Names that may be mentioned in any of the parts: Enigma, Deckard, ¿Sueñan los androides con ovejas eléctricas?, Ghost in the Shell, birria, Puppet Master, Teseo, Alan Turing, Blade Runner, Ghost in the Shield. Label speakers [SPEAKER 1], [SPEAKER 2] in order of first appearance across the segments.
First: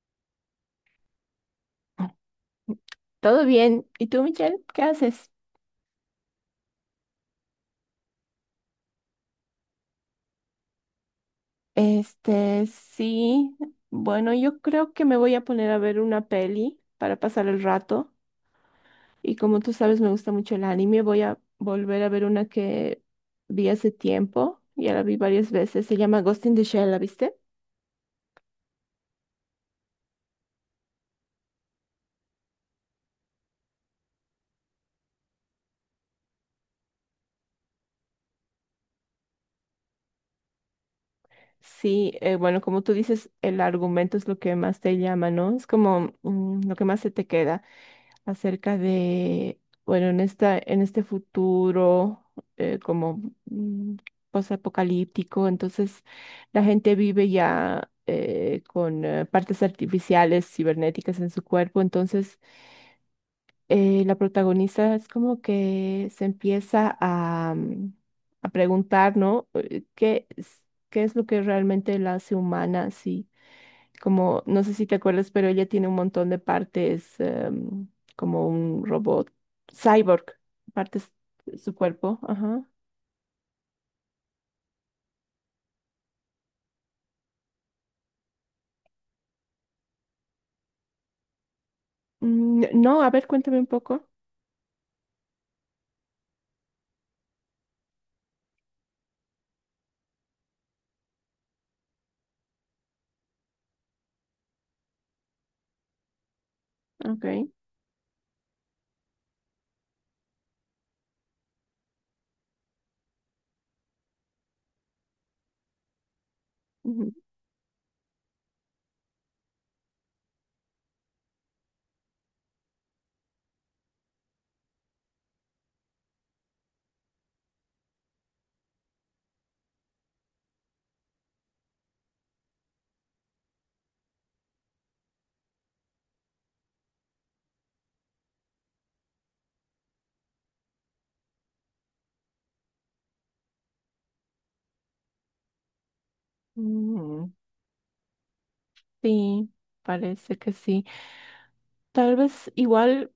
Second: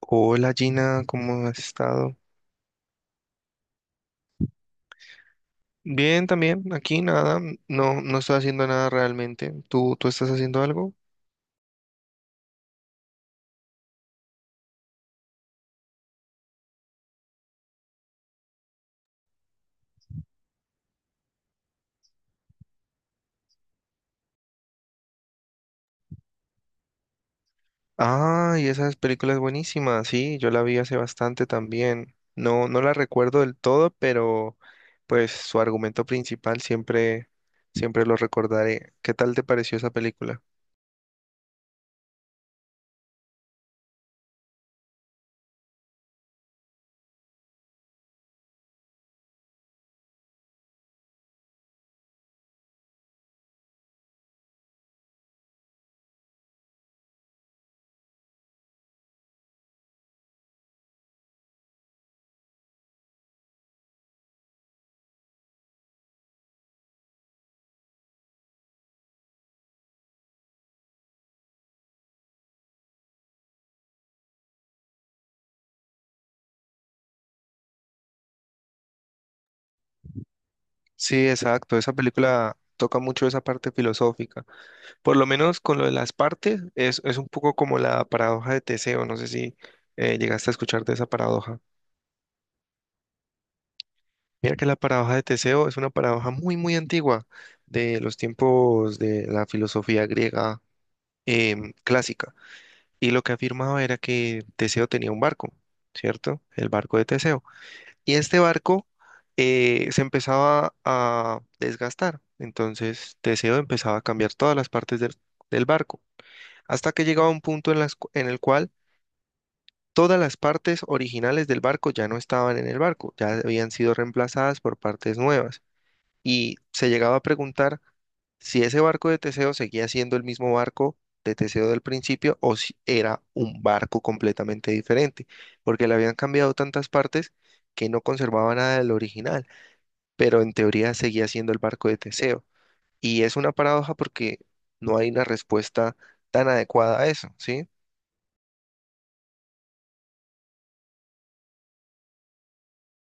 [SPEAKER 1] Hola Gina, ¿cómo has estado?
[SPEAKER 2] Todo bien. ¿Y tú, Michelle? ¿Qué haces?
[SPEAKER 1] Bien, también, aquí nada, no, no estoy haciendo nada realmente. ¿Tú estás haciendo algo?
[SPEAKER 2] Este, sí. Bueno, yo creo que me voy a poner a ver una peli para pasar el rato. Y como tú sabes, me gusta mucho el anime. Voy a volver a ver una que vi hace tiempo. Ya la vi varias veces. Se llama Ghost in the Shell, ¿la viste?
[SPEAKER 1] Ah, y esa película es buenísima, sí, yo la vi hace bastante también. No, no la recuerdo del todo, pero pues su argumento principal siempre lo recordaré. ¿Qué tal te pareció esa película?
[SPEAKER 2] Sí, bueno, como tú dices, el argumento es lo que más te llama, ¿no? Es como lo que más se te queda acerca de, bueno, en este futuro eh, como mm, posapocalíptico. Entonces la gente vive ya con partes artificiales, cibernéticas en su cuerpo. Entonces la protagonista es como que se empieza a, a preguntar, ¿no? ¿ Qué es lo que realmente la hace humana? Sí, como, no sé si te acuerdas, pero ella tiene un montón de partes, como un robot, cyborg, partes
[SPEAKER 1] Sí,
[SPEAKER 2] de su
[SPEAKER 1] exacto, esa
[SPEAKER 2] cuerpo,
[SPEAKER 1] película
[SPEAKER 2] ajá.
[SPEAKER 1] toca mucho esa parte filosófica. Por lo menos con lo de las partes, es un poco como la paradoja de Teseo. No sé si llegaste a escuchar de esa paradoja.
[SPEAKER 2] Mm. No, a ver, cuéntame un poco.
[SPEAKER 1] Mira que la paradoja de Teseo es una paradoja muy, muy antigua de los tiempos de la filosofía griega clásica. Y lo que afirmaba era que Teseo tenía un barco, ¿cierto? El barco de
[SPEAKER 2] Ok.
[SPEAKER 1] Teseo. Y este barco se empezaba a desgastar. Entonces Teseo empezaba a cambiar todas las partes del barco hasta que
[SPEAKER 2] Ujú.
[SPEAKER 1] llegaba un punto en el cual todas las partes originales del barco ya no estaban en el barco, ya habían sido reemplazadas por partes nuevas. Y se llegaba a preguntar si ese barco de Teseo seguía siendo el mismo barco de Teseo del principio o si era un barco completamente diferente, porque le habían cambiado tantas partes que no conservaba nada del original, pero en teoría seguía siendo el barco de Teseo. Y es una paradoja porque no hay una respuesta tan adecuada a
[SPEAKER 2] Mm.
[SPEAKER 1] eso, ¿sí?
[SPEAKER 2] Sí, parece que sí. Tal vez igual.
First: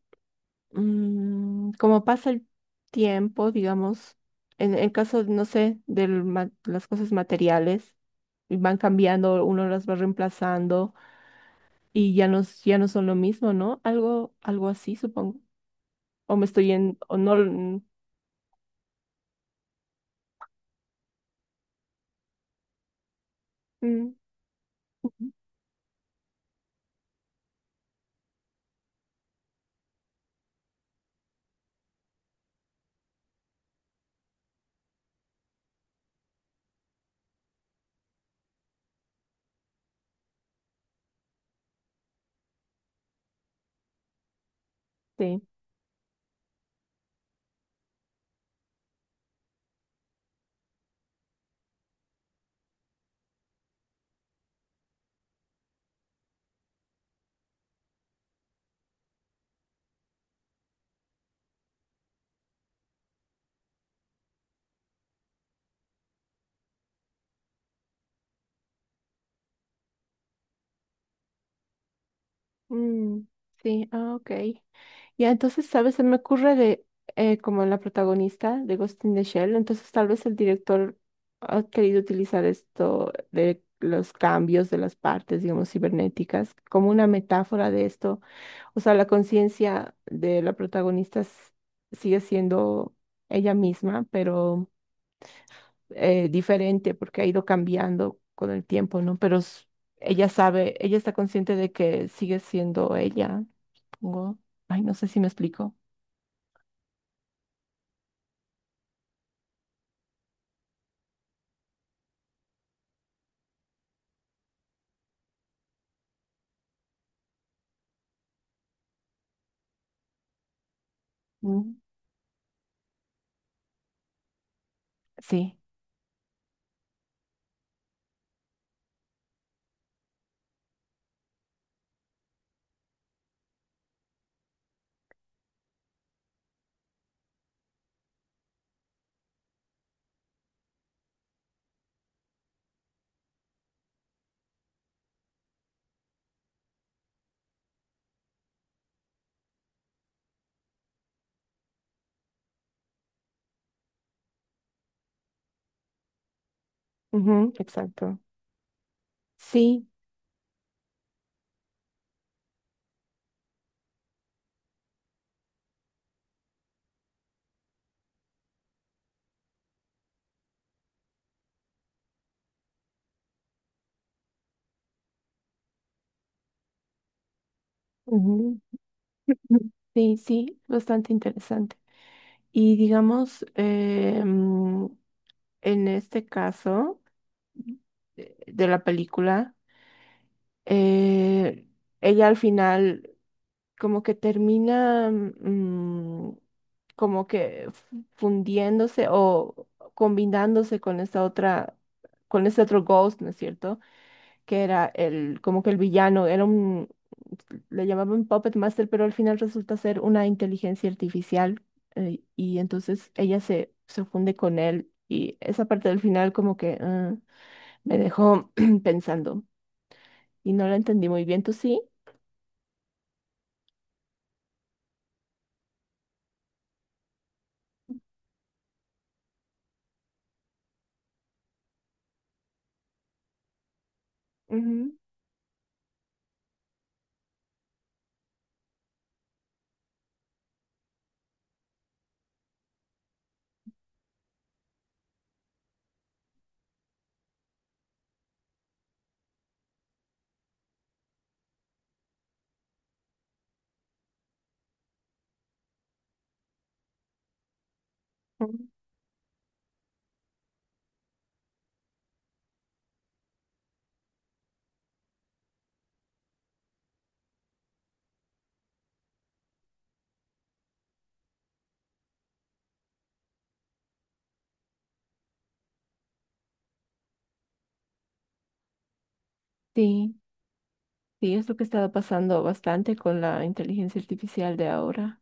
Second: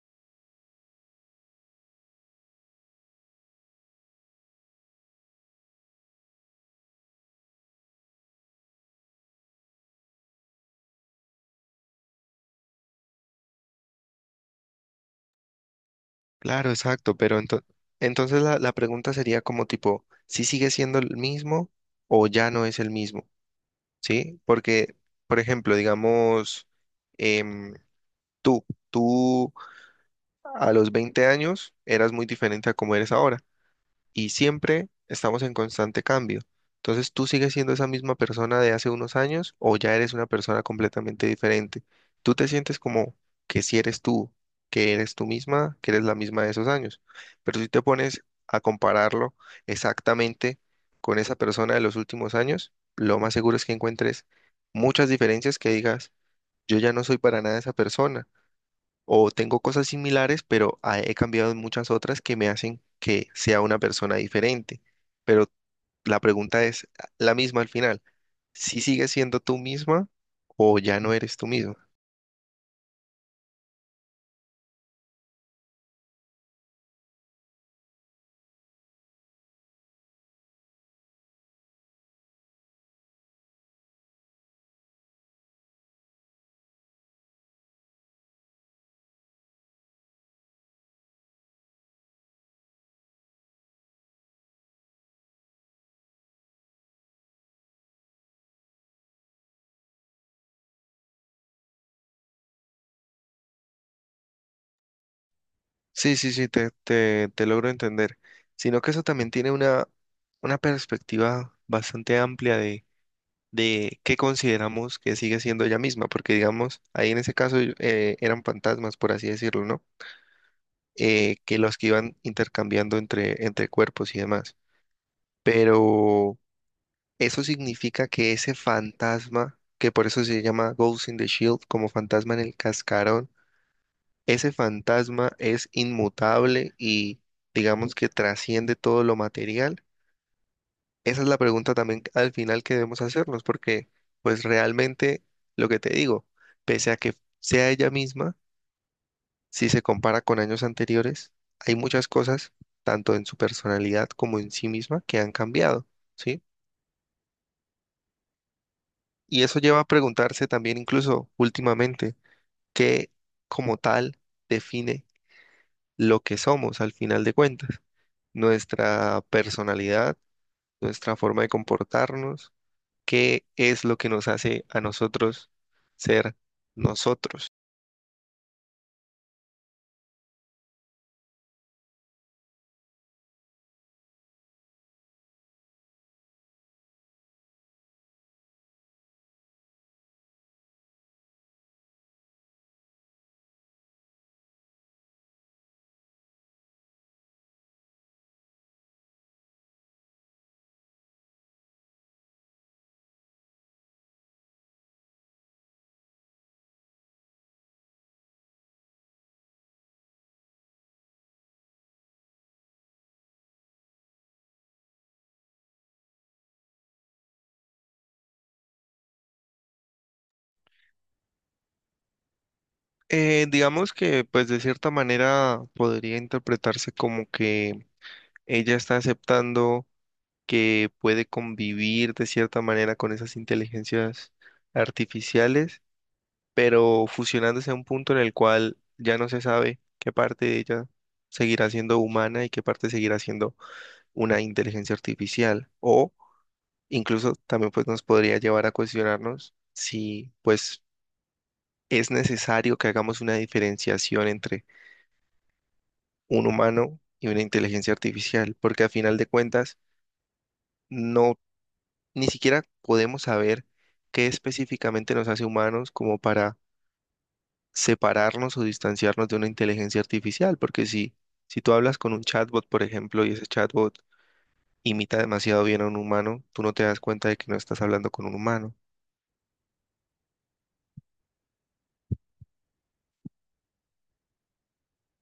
[SPEAKER 2] Como pasa el tiempo, digamos, en el caso, no sé, de las cosas materiales, y van cambiando, uno las va reemplazando y ya no, ya no son lo mismo, ¿no? Algo, algo así, supongo. O me
[SPEAKER 1] Claro,
[SPEAKER 2] estoy en,
[SPEAKER 1] exacto,
[SPEAKER 2] o no,
[SPEAKER 1] pero
[SPEAKER 2] mm,
[SPEAKER 1] entonces la pregunta sería como tipo, ¿si sigue siendo el mismo o ya no es el mismo?
[SPEAKER 2] mm,
[SPEAKER 1] ¿Sí? Porque, por ejemplo, digamos, em, tú, tú a los 20 años eras muy diferente a como eres ahora y siempre estamos en constante cambio. Entonces, ¿tú sigues siendo esa misma persona de hace unos años o ya eres una persona completamente diferente? ¿Tú te sientes como que si eres tú, que eres tú
[SPEAKER 2] sí,
[SPEAKER 1] misma, que eres la misma de esos años? Pero si te pones a compararlo exactamente con esa persona de los últimos años, lo más seguro es que encuentres muchas diferencias que digas, yo ya no soy para nada esa persona o tengo cosas similares, pero he cambiado en muchas otras que me hacen que sea una persona diferente. Pero la pregunta es la misma al final. ¿Si sigues siendo tú misma o ya no eres tú misma?
[SPEAKER 2] mm, sí, ok. Ya, entonces, ¿sabes? Se me ocurre de como la protagonista de Ghost in the Shell. Entonces tal vez el director ha querido utilizar esto de los cambios de las partes, digamos, cibernéticas, como una metáfora de esto. O sea, la conciencia de la protagonista sigue siendo ella misma, pero diferente porque ha ido cambiando con el tiempo, ¿no? Pero ella sabe, ella está consciente de que sigue siendo ella. Supongo. Ay, no sé si me explico.
[SPEAKER 1] Sí, sí, sí, te logro entender. Sino que eso también tiene una perspectiva bastante amplia de qué consideramos que sigue siendo ella misma, porque digamos, ahí en ese caso eran fantasmas, por así decirlo, ¿no? Que
[SPEAKER 2] Mm.
[SPEAKER 1] los que iban intercambiando entre cuerpos y demás.
[SPEAKER 2] Sí,
[SPEAKER 1] Pero eso significa que ese fantasma, que por eso se llama Ghost in the Shield, como fantasma en el cascarón, ese fantasma es inmutable y digamos que trasciende todo lo material. Esa es la pregunta también al final que debemos hacernos, porque pues realmente lo que te digo, pese a que sea ella misma, si se compara con años anteriores, hay muchas cosas, tanto en su personalidad como en sí misma, que han cambiado, ¿sí?
[SPEAKER 2] ujú, exacto.
[SPEAKER 1] Y eso lleva a
[SPEAKER 2] Sí,
[SPEAKER 1] preguntarse también incluso últimamente, ¿qué como tal define lo que somos al final de cuentas? Nuestra personalidad, nuestra forma de comportarnos, ¿qué es lo que nos hace a nosotros ser nosotros?
[SPEAKER 2] ujú, ujú, sí, sí, bastante interesante. Y digamos, en este caso de la película, eh, ella al final como que termina como que fundiéndose o combinándose con esta otra, con este otro Ghost, ¿no es cierto? Que era el, como que el villano, era un, le llamaban Puppet Master, pero al final resulta ser una inteligencia artificial. Y entonces ella se, se funde con él, y esa parte del final como que me dejó pensando y no la entendí muy bien, ¿tú sí?
[SPEAKER 1] Digamos que pues de cierta manera podría interpretarse como que ella está aceptando que puede convivir de cierta manera con esas inteligencias
[SPEAKER 2] Ujú,
[SPEAKER 1] artificiales pero fusionándose a un punto en el cual ya no se sabe qué parte de ella seguirá siendo humana y qué parte seguirá siendo una inteligencia artificial. O incluso también pues nos podría llevar a cuestionarnos si pues es necesario que hagamos una diferenciación entre un humano y una inteligencia
[SPEAKER 2] ujú.
[SPEAKER 1] artificial, porque a final de cuentas no ni siquiera podemos saber qué específicamente nos hace humanos como para separarnos o distanciarnos de una inteligencia artificial, porque si tú hablas con un chatbot, por ejemplo, y ese chatbot imita demasiado bien a un humano, tú no te das cuenta de que no estás hablando con un humano.
[SPEAKER 2] Sí. Sí, es lo que estaba pasando bastante con la inteligencia artificial de ahora.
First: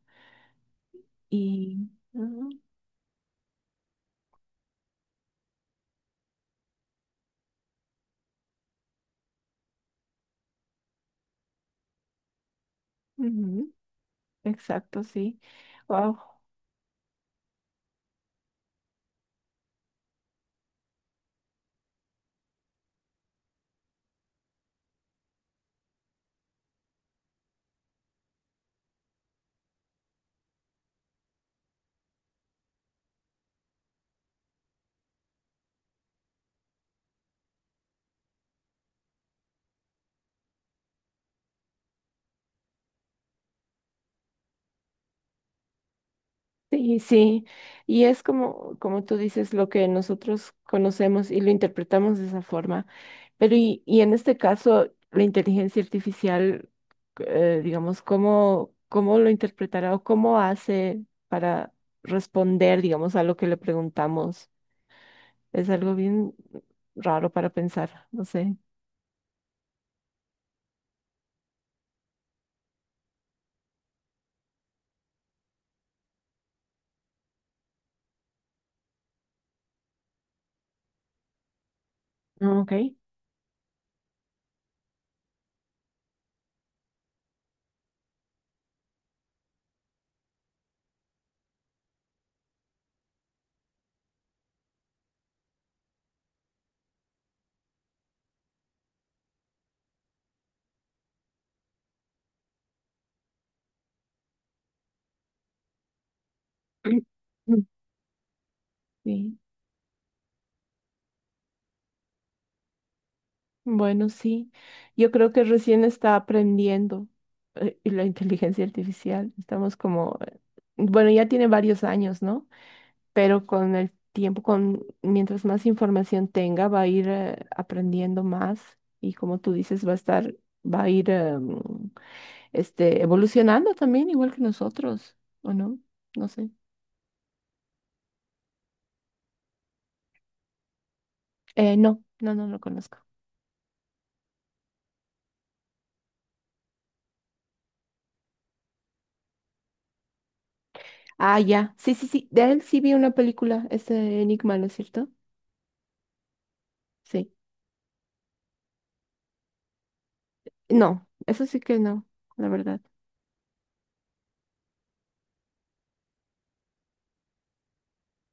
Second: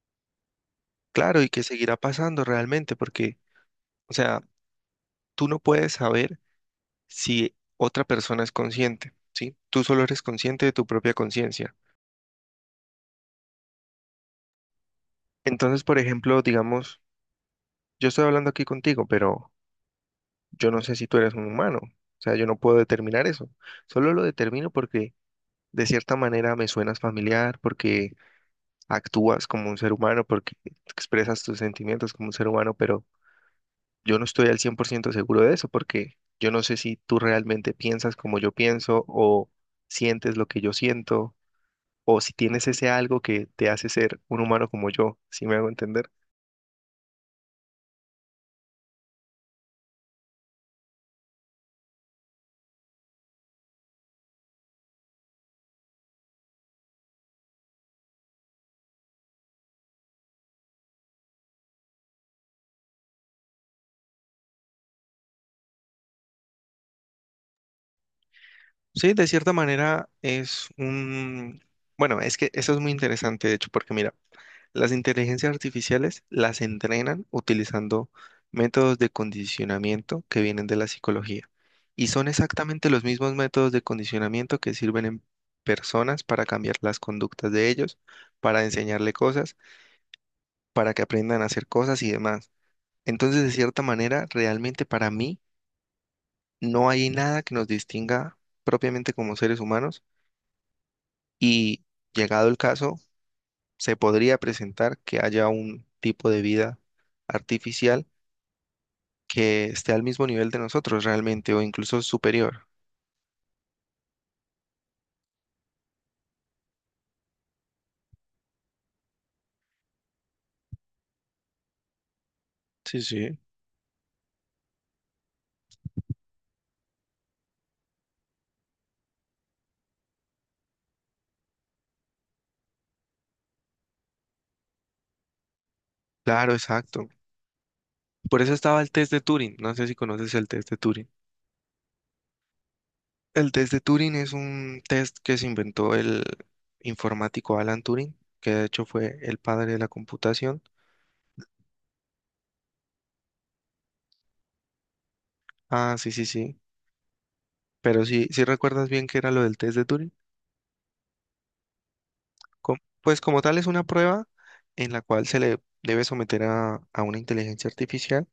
[SPEAKER 1] Claro, y que
[SPEAKER 2] Y
[SPEAKER 1] seguirá pasando
[SPEAKER 2] ujú,
[SPEAKER 1] realmente, porque, o sea, tú no puedes saber si otra persona es consciente, ¿sí? Tú solo eres consciente de tu propia conciencia.
[SPEAKER 2] ujú, exacto, sí.
[SPEAKER 1] Entonces, por
[SPEAKER 2] Wow.
[SPEAKER 1] ejemplo, digamos, yo estoy hablando aquí contigo, pero yo no sé si tú eres un humano. O sea, yo no puedo determinar eso. Solo lo determino porque de cierta manera me suenas familiar porque actúas como un ser humano, porque expresas tus sentimientos como un ser humano, pero yo no estoy al 100% seguro de eso porque yo no sé si tú realmente piensas como yo pienso o sientes lo que yo siento o si tienes ese algo que te hace ser un humano como yo, si me hago entender.
[SPEAKER 2] Sí, sí. Y es como, como tú dices, lo que nosotros conocemos y lo interpretamos de esa forma. Pero y en este caso, la inteligencia artificial, digamos, ¿cómo, cómo lo interpretará o cómo hace para responder, digamos, a lo que le preguntamos? Es algo bien raro para pensar, no sé.
[SPEAKER 1] Sí, de cierta manera es un... Bueno, es que eso es muy interesante, de hecho, porque mira, las inteligencias artificiales las entrenan utilizando métodos de condicionamiento que vienen de la psicología y son
[SPEAKER 2] Ah, ok.
[SPEAKER 1] exactamente los mismos métodos de condicionamiento que sirven en personas para cambiar las conductas de ellos, para enseñarle cosas, para que aprendan a hacer cosas y demás. Entonces, de cierta manera, realmente para mí no hay nada que nos distinga propiamente como seres humanos y llegado el caso, se podría presentar que haya un tipo de vida artificial
[SPEAKER 2] Sí.
[SPEAKER 1] que esté al mismo nivel de nosotros realmente o incluso superior.
[SPEAKER 2] Bueno, sí. Yo creo que recién está aprendiendo la inteligencia artificial. Estamos como, bueno, ya tiene varios años, ¿no?
[SPEAKER 1] Sí, sí.
[SPEAKER 2] Pero con el tiempo, con mientras más información tenga, va a ir aprendiendo más, y como tú dices, va a estar, va a ir evolucionando también, igual que nosotros, ¿o no? No sé.
[SPEAKER 1] Claro, exacto. Por eso estaba el test de Turing. No sé si conoces el test de Turing.
[SPEAKER 2] No, no lo conozco.
[SPEAKER 1] El test de Turing es un test que se inventó el informático Alan Turing, que de hecho fue el padre de la computación.
[SPEAKER 2] Ah, ya. Sí, sí, sí. De él sí vi una película, ese Enigma, ¿no es cierto?
[SPEAKER 1] Ah, sí, sí, sí.
[SPEAKER 2] Sí.
[SPEAKER 1] Pero sí, sí recuerdas bien qué era lo del test de Turing.
[SPEAKER 2] No, eso sí que no, la verdad.
[SPEAKER 1] Pues como tal es una prueba en la cual se le debe someter a una inteligencia artificial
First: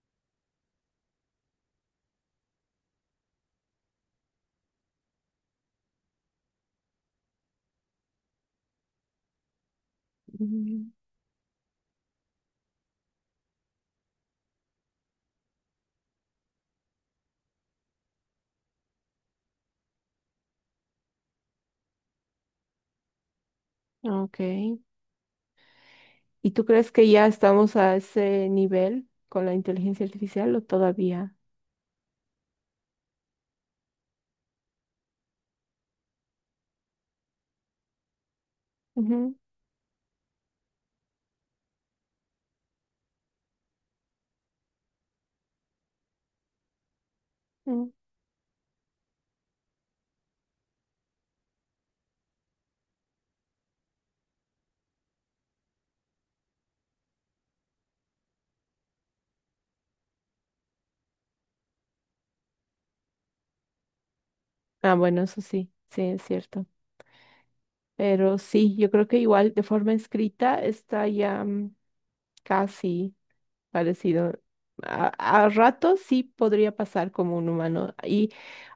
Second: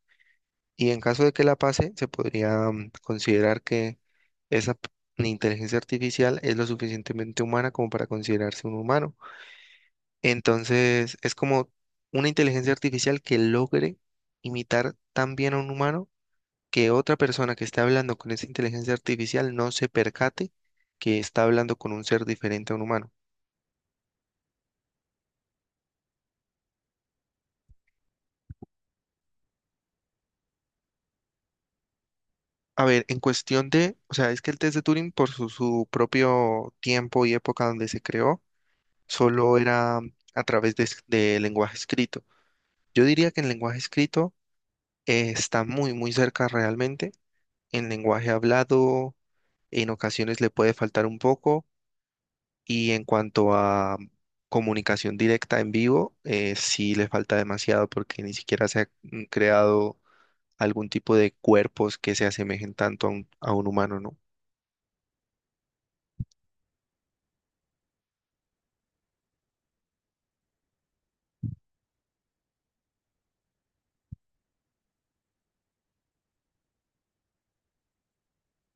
[SPEAKER 1] y en caso de que la pase, se podría considerar que esa p- inteligencia artificial es lo suficientemente humana como para considerarse un humano.
[SPEAKER 2] Mm.
[SPEAKER 1] Entonces, es como una inteligencia artificial que logre imitar tan bien a un humano que otra persona que esté hablando con esa inteligencia artificial no se percate que está hablando con un ser diferente a un humano.
[SPEAKER 2] Ok. ¿Y tú crees que ya estamos a ese nivel con la inteligencia artificial o todavía?
[SPEAKER 1] A ver, en cuestión de, o sea, es que el test de Turing por su, su propio tiempo y época donde se creó,
[SPEAKER 2] Ujú.
[SPEAKER 1] solo era a través de, de lenguaje escrito. Yo diría que en lenguaje escrito está muy, muy cerca realmente. En
[SPEAKER 2] Mm.
[SPEAKER 1] lenguaje hablado, en ocasiones le puede faltar un poco. Y en cuanto a comunicación directa en vivo, sí le falta demasiado porque ni siquiera se ha creado algún tipo de cuerpos que se asemejen tanto a a un humano, ¿no?
[SPEAKER 2] Ah, bueno, eso sí, sí, es cierto. Pero sí, yo creo que igual de forma escrita está ya casi parecido. A, a ratos sí podría pasar como un humano. Y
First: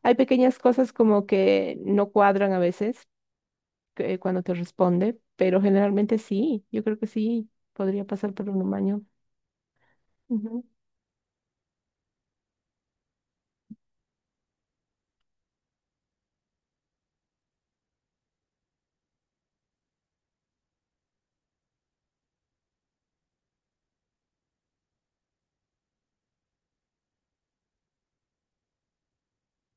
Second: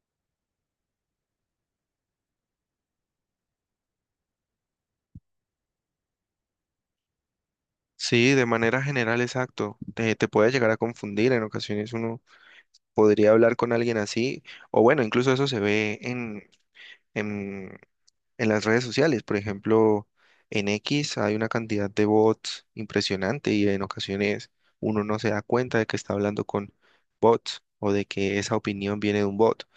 [SPEAKER 2] hay pequeñas cosas como que no cuadran a veces cuando te responde, pero generalmente sí. Yo creo que sí podría
[SPEAKER 1] Sí,
[SPEAKER 2] pasar
[SPEAKER 1] de
[SPEAKER 2] por un
[SPEAKER 1] manera
[SPEAKER 2] humano.
[SPEAKER 1] general, exacto. Te puede
[SPEAKER 2] Ujú.
[SPEAKER 1] llegar a confundir en ocasiones uno podría hablar con alguien así, o bueno, incluso eso se ve en, en las redes sociales, por ejemplo, en X hay una cantidad de bots impresionante y en ocasiones uno no se da cuenta de que está hablando con bots o de que esa opinión viene de un bot.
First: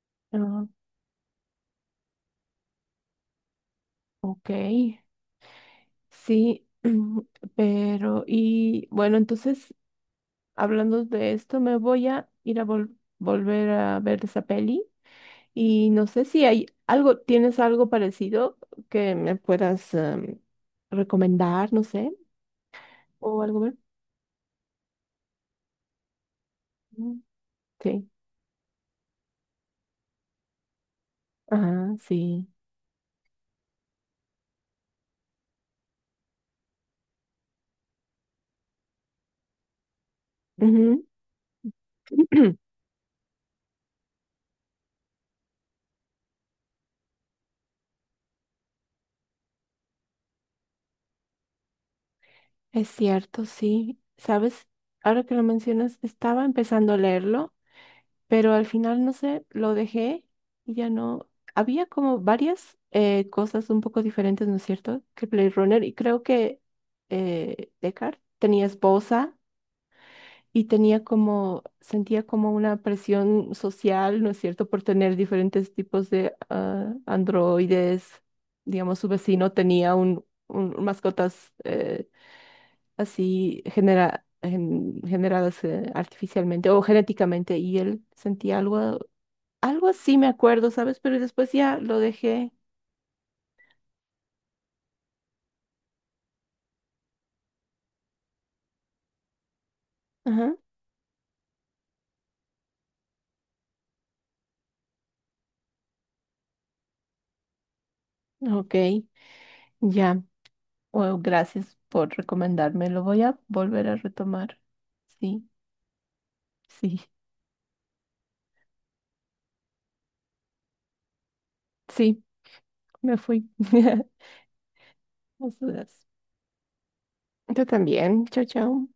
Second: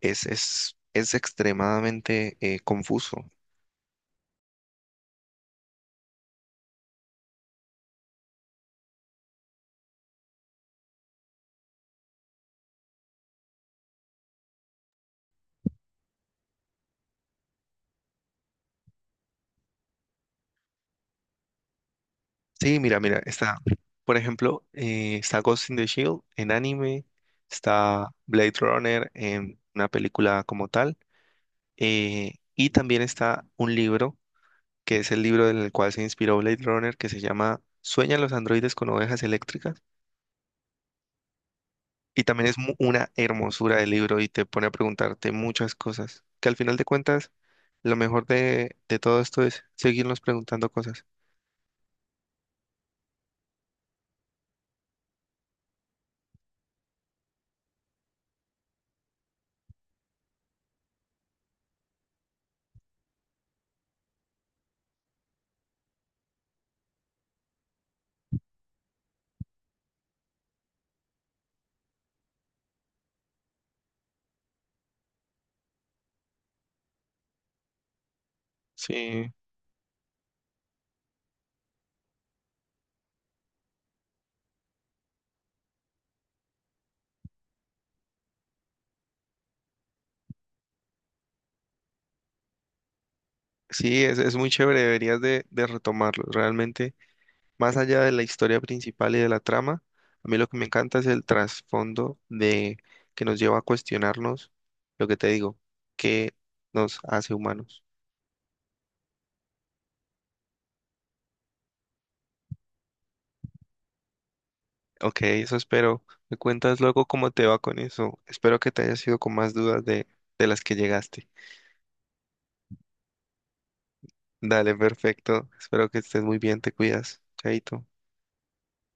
[SPEAKER 2] Ah,
[SPEAKER 1] Es extremadamente confuso.
[SPEAKER 2] ok, sí, pero y bueno, entonces hablando de esto, me voy a ir a volver a ver esa peli. Y no sé si hay algo, ¿tienes algo parecido que me puedas recomendar, no sé,
[SPEAKER 1] Sí,
[SPEAKER 2] o algo más?
[SPEAKER 1] por ejemplo, está Ghost in the Shield en anime,
[SPEAKER 2] Mm.
[SPEAKER 1] está
[SPEAKER 2] Sí.
[SPEAKER 1] Blade Runner en una película como tal.
[SPEAKER 2] Ah, sí.
[SPEAKER 1] Y también está un libro, que es el libro en el cual se inspiró Blade Runner, que se llama ¿Sueñan los androides con ovejas eléctricas?
[SPEAKER 2] Ujú.
[SPEAKER 1] Y también es una hermosura de libro y te pone a preguntarte muchas cosas, que al final de cuentas, lo mejor de todo esto es seguirnos preguntando cosas.
[SPEAKER 2] Es cierto, sí. ¿Sabes? Ahora que lo mencionas, estaba empezando a leerlo, pero al final, no sé, lo dejé y ya no. Había como varias cosas un poco diferentes, ¿no es cierto? Que Blade Runner, y creo que Deckard tenía esposa y tenía como, sentía como una presión social, ¿no es cierto?, por tener diferentes tipos de androides. Digamos, su
[SPEAKER 1] Sí,
[SPEAKER 2] vecino tenía un, mascotas así generadas artificialmente o genéticamente, y él sentía algo, algo así, me acuerdo, ¿sabes? Pero después ya lo dejé.
[SPEAKER 1] sí, es muy chévere, deberías de retomarlo. Realmente más allá de la historia principal y de la trama, a mí lo
[SPEAKER 2] Ajá,
[SPEAKER 1] que me encanta es el trasfondo de que nos lleva a cuestionarnos lo que te digo, qué nos hace humanos.
[SPEAKER 2] ok, ya. Bueno, gracias por recomendarme. Lo voy a volver a retomar.
[SPEAKER 1] Ok,
[SPEAKER 2] Sí,
[SPEAKER 1] eso espero. Me cuentas
[SPEAKER 2] sí.
[SPEAKER 1] luego cómo te va con eso. Espero que te hayas ido con más dudas de las que llegaste.
[SPEAKER 2] Sí. Me fui.
[SPEAKER 1] Dale, perfecto.
[SPEAKER 2] Nos
[SPEAKER 1] Espero que
[SPEAKER 2] vemos.
[SPEAKER 1] estés muy bien, te cuidas.
[SPEAKER 2] Tú
[SPEAKER 1] Chaito.
[SPEAKER 2] también. Chao, chao.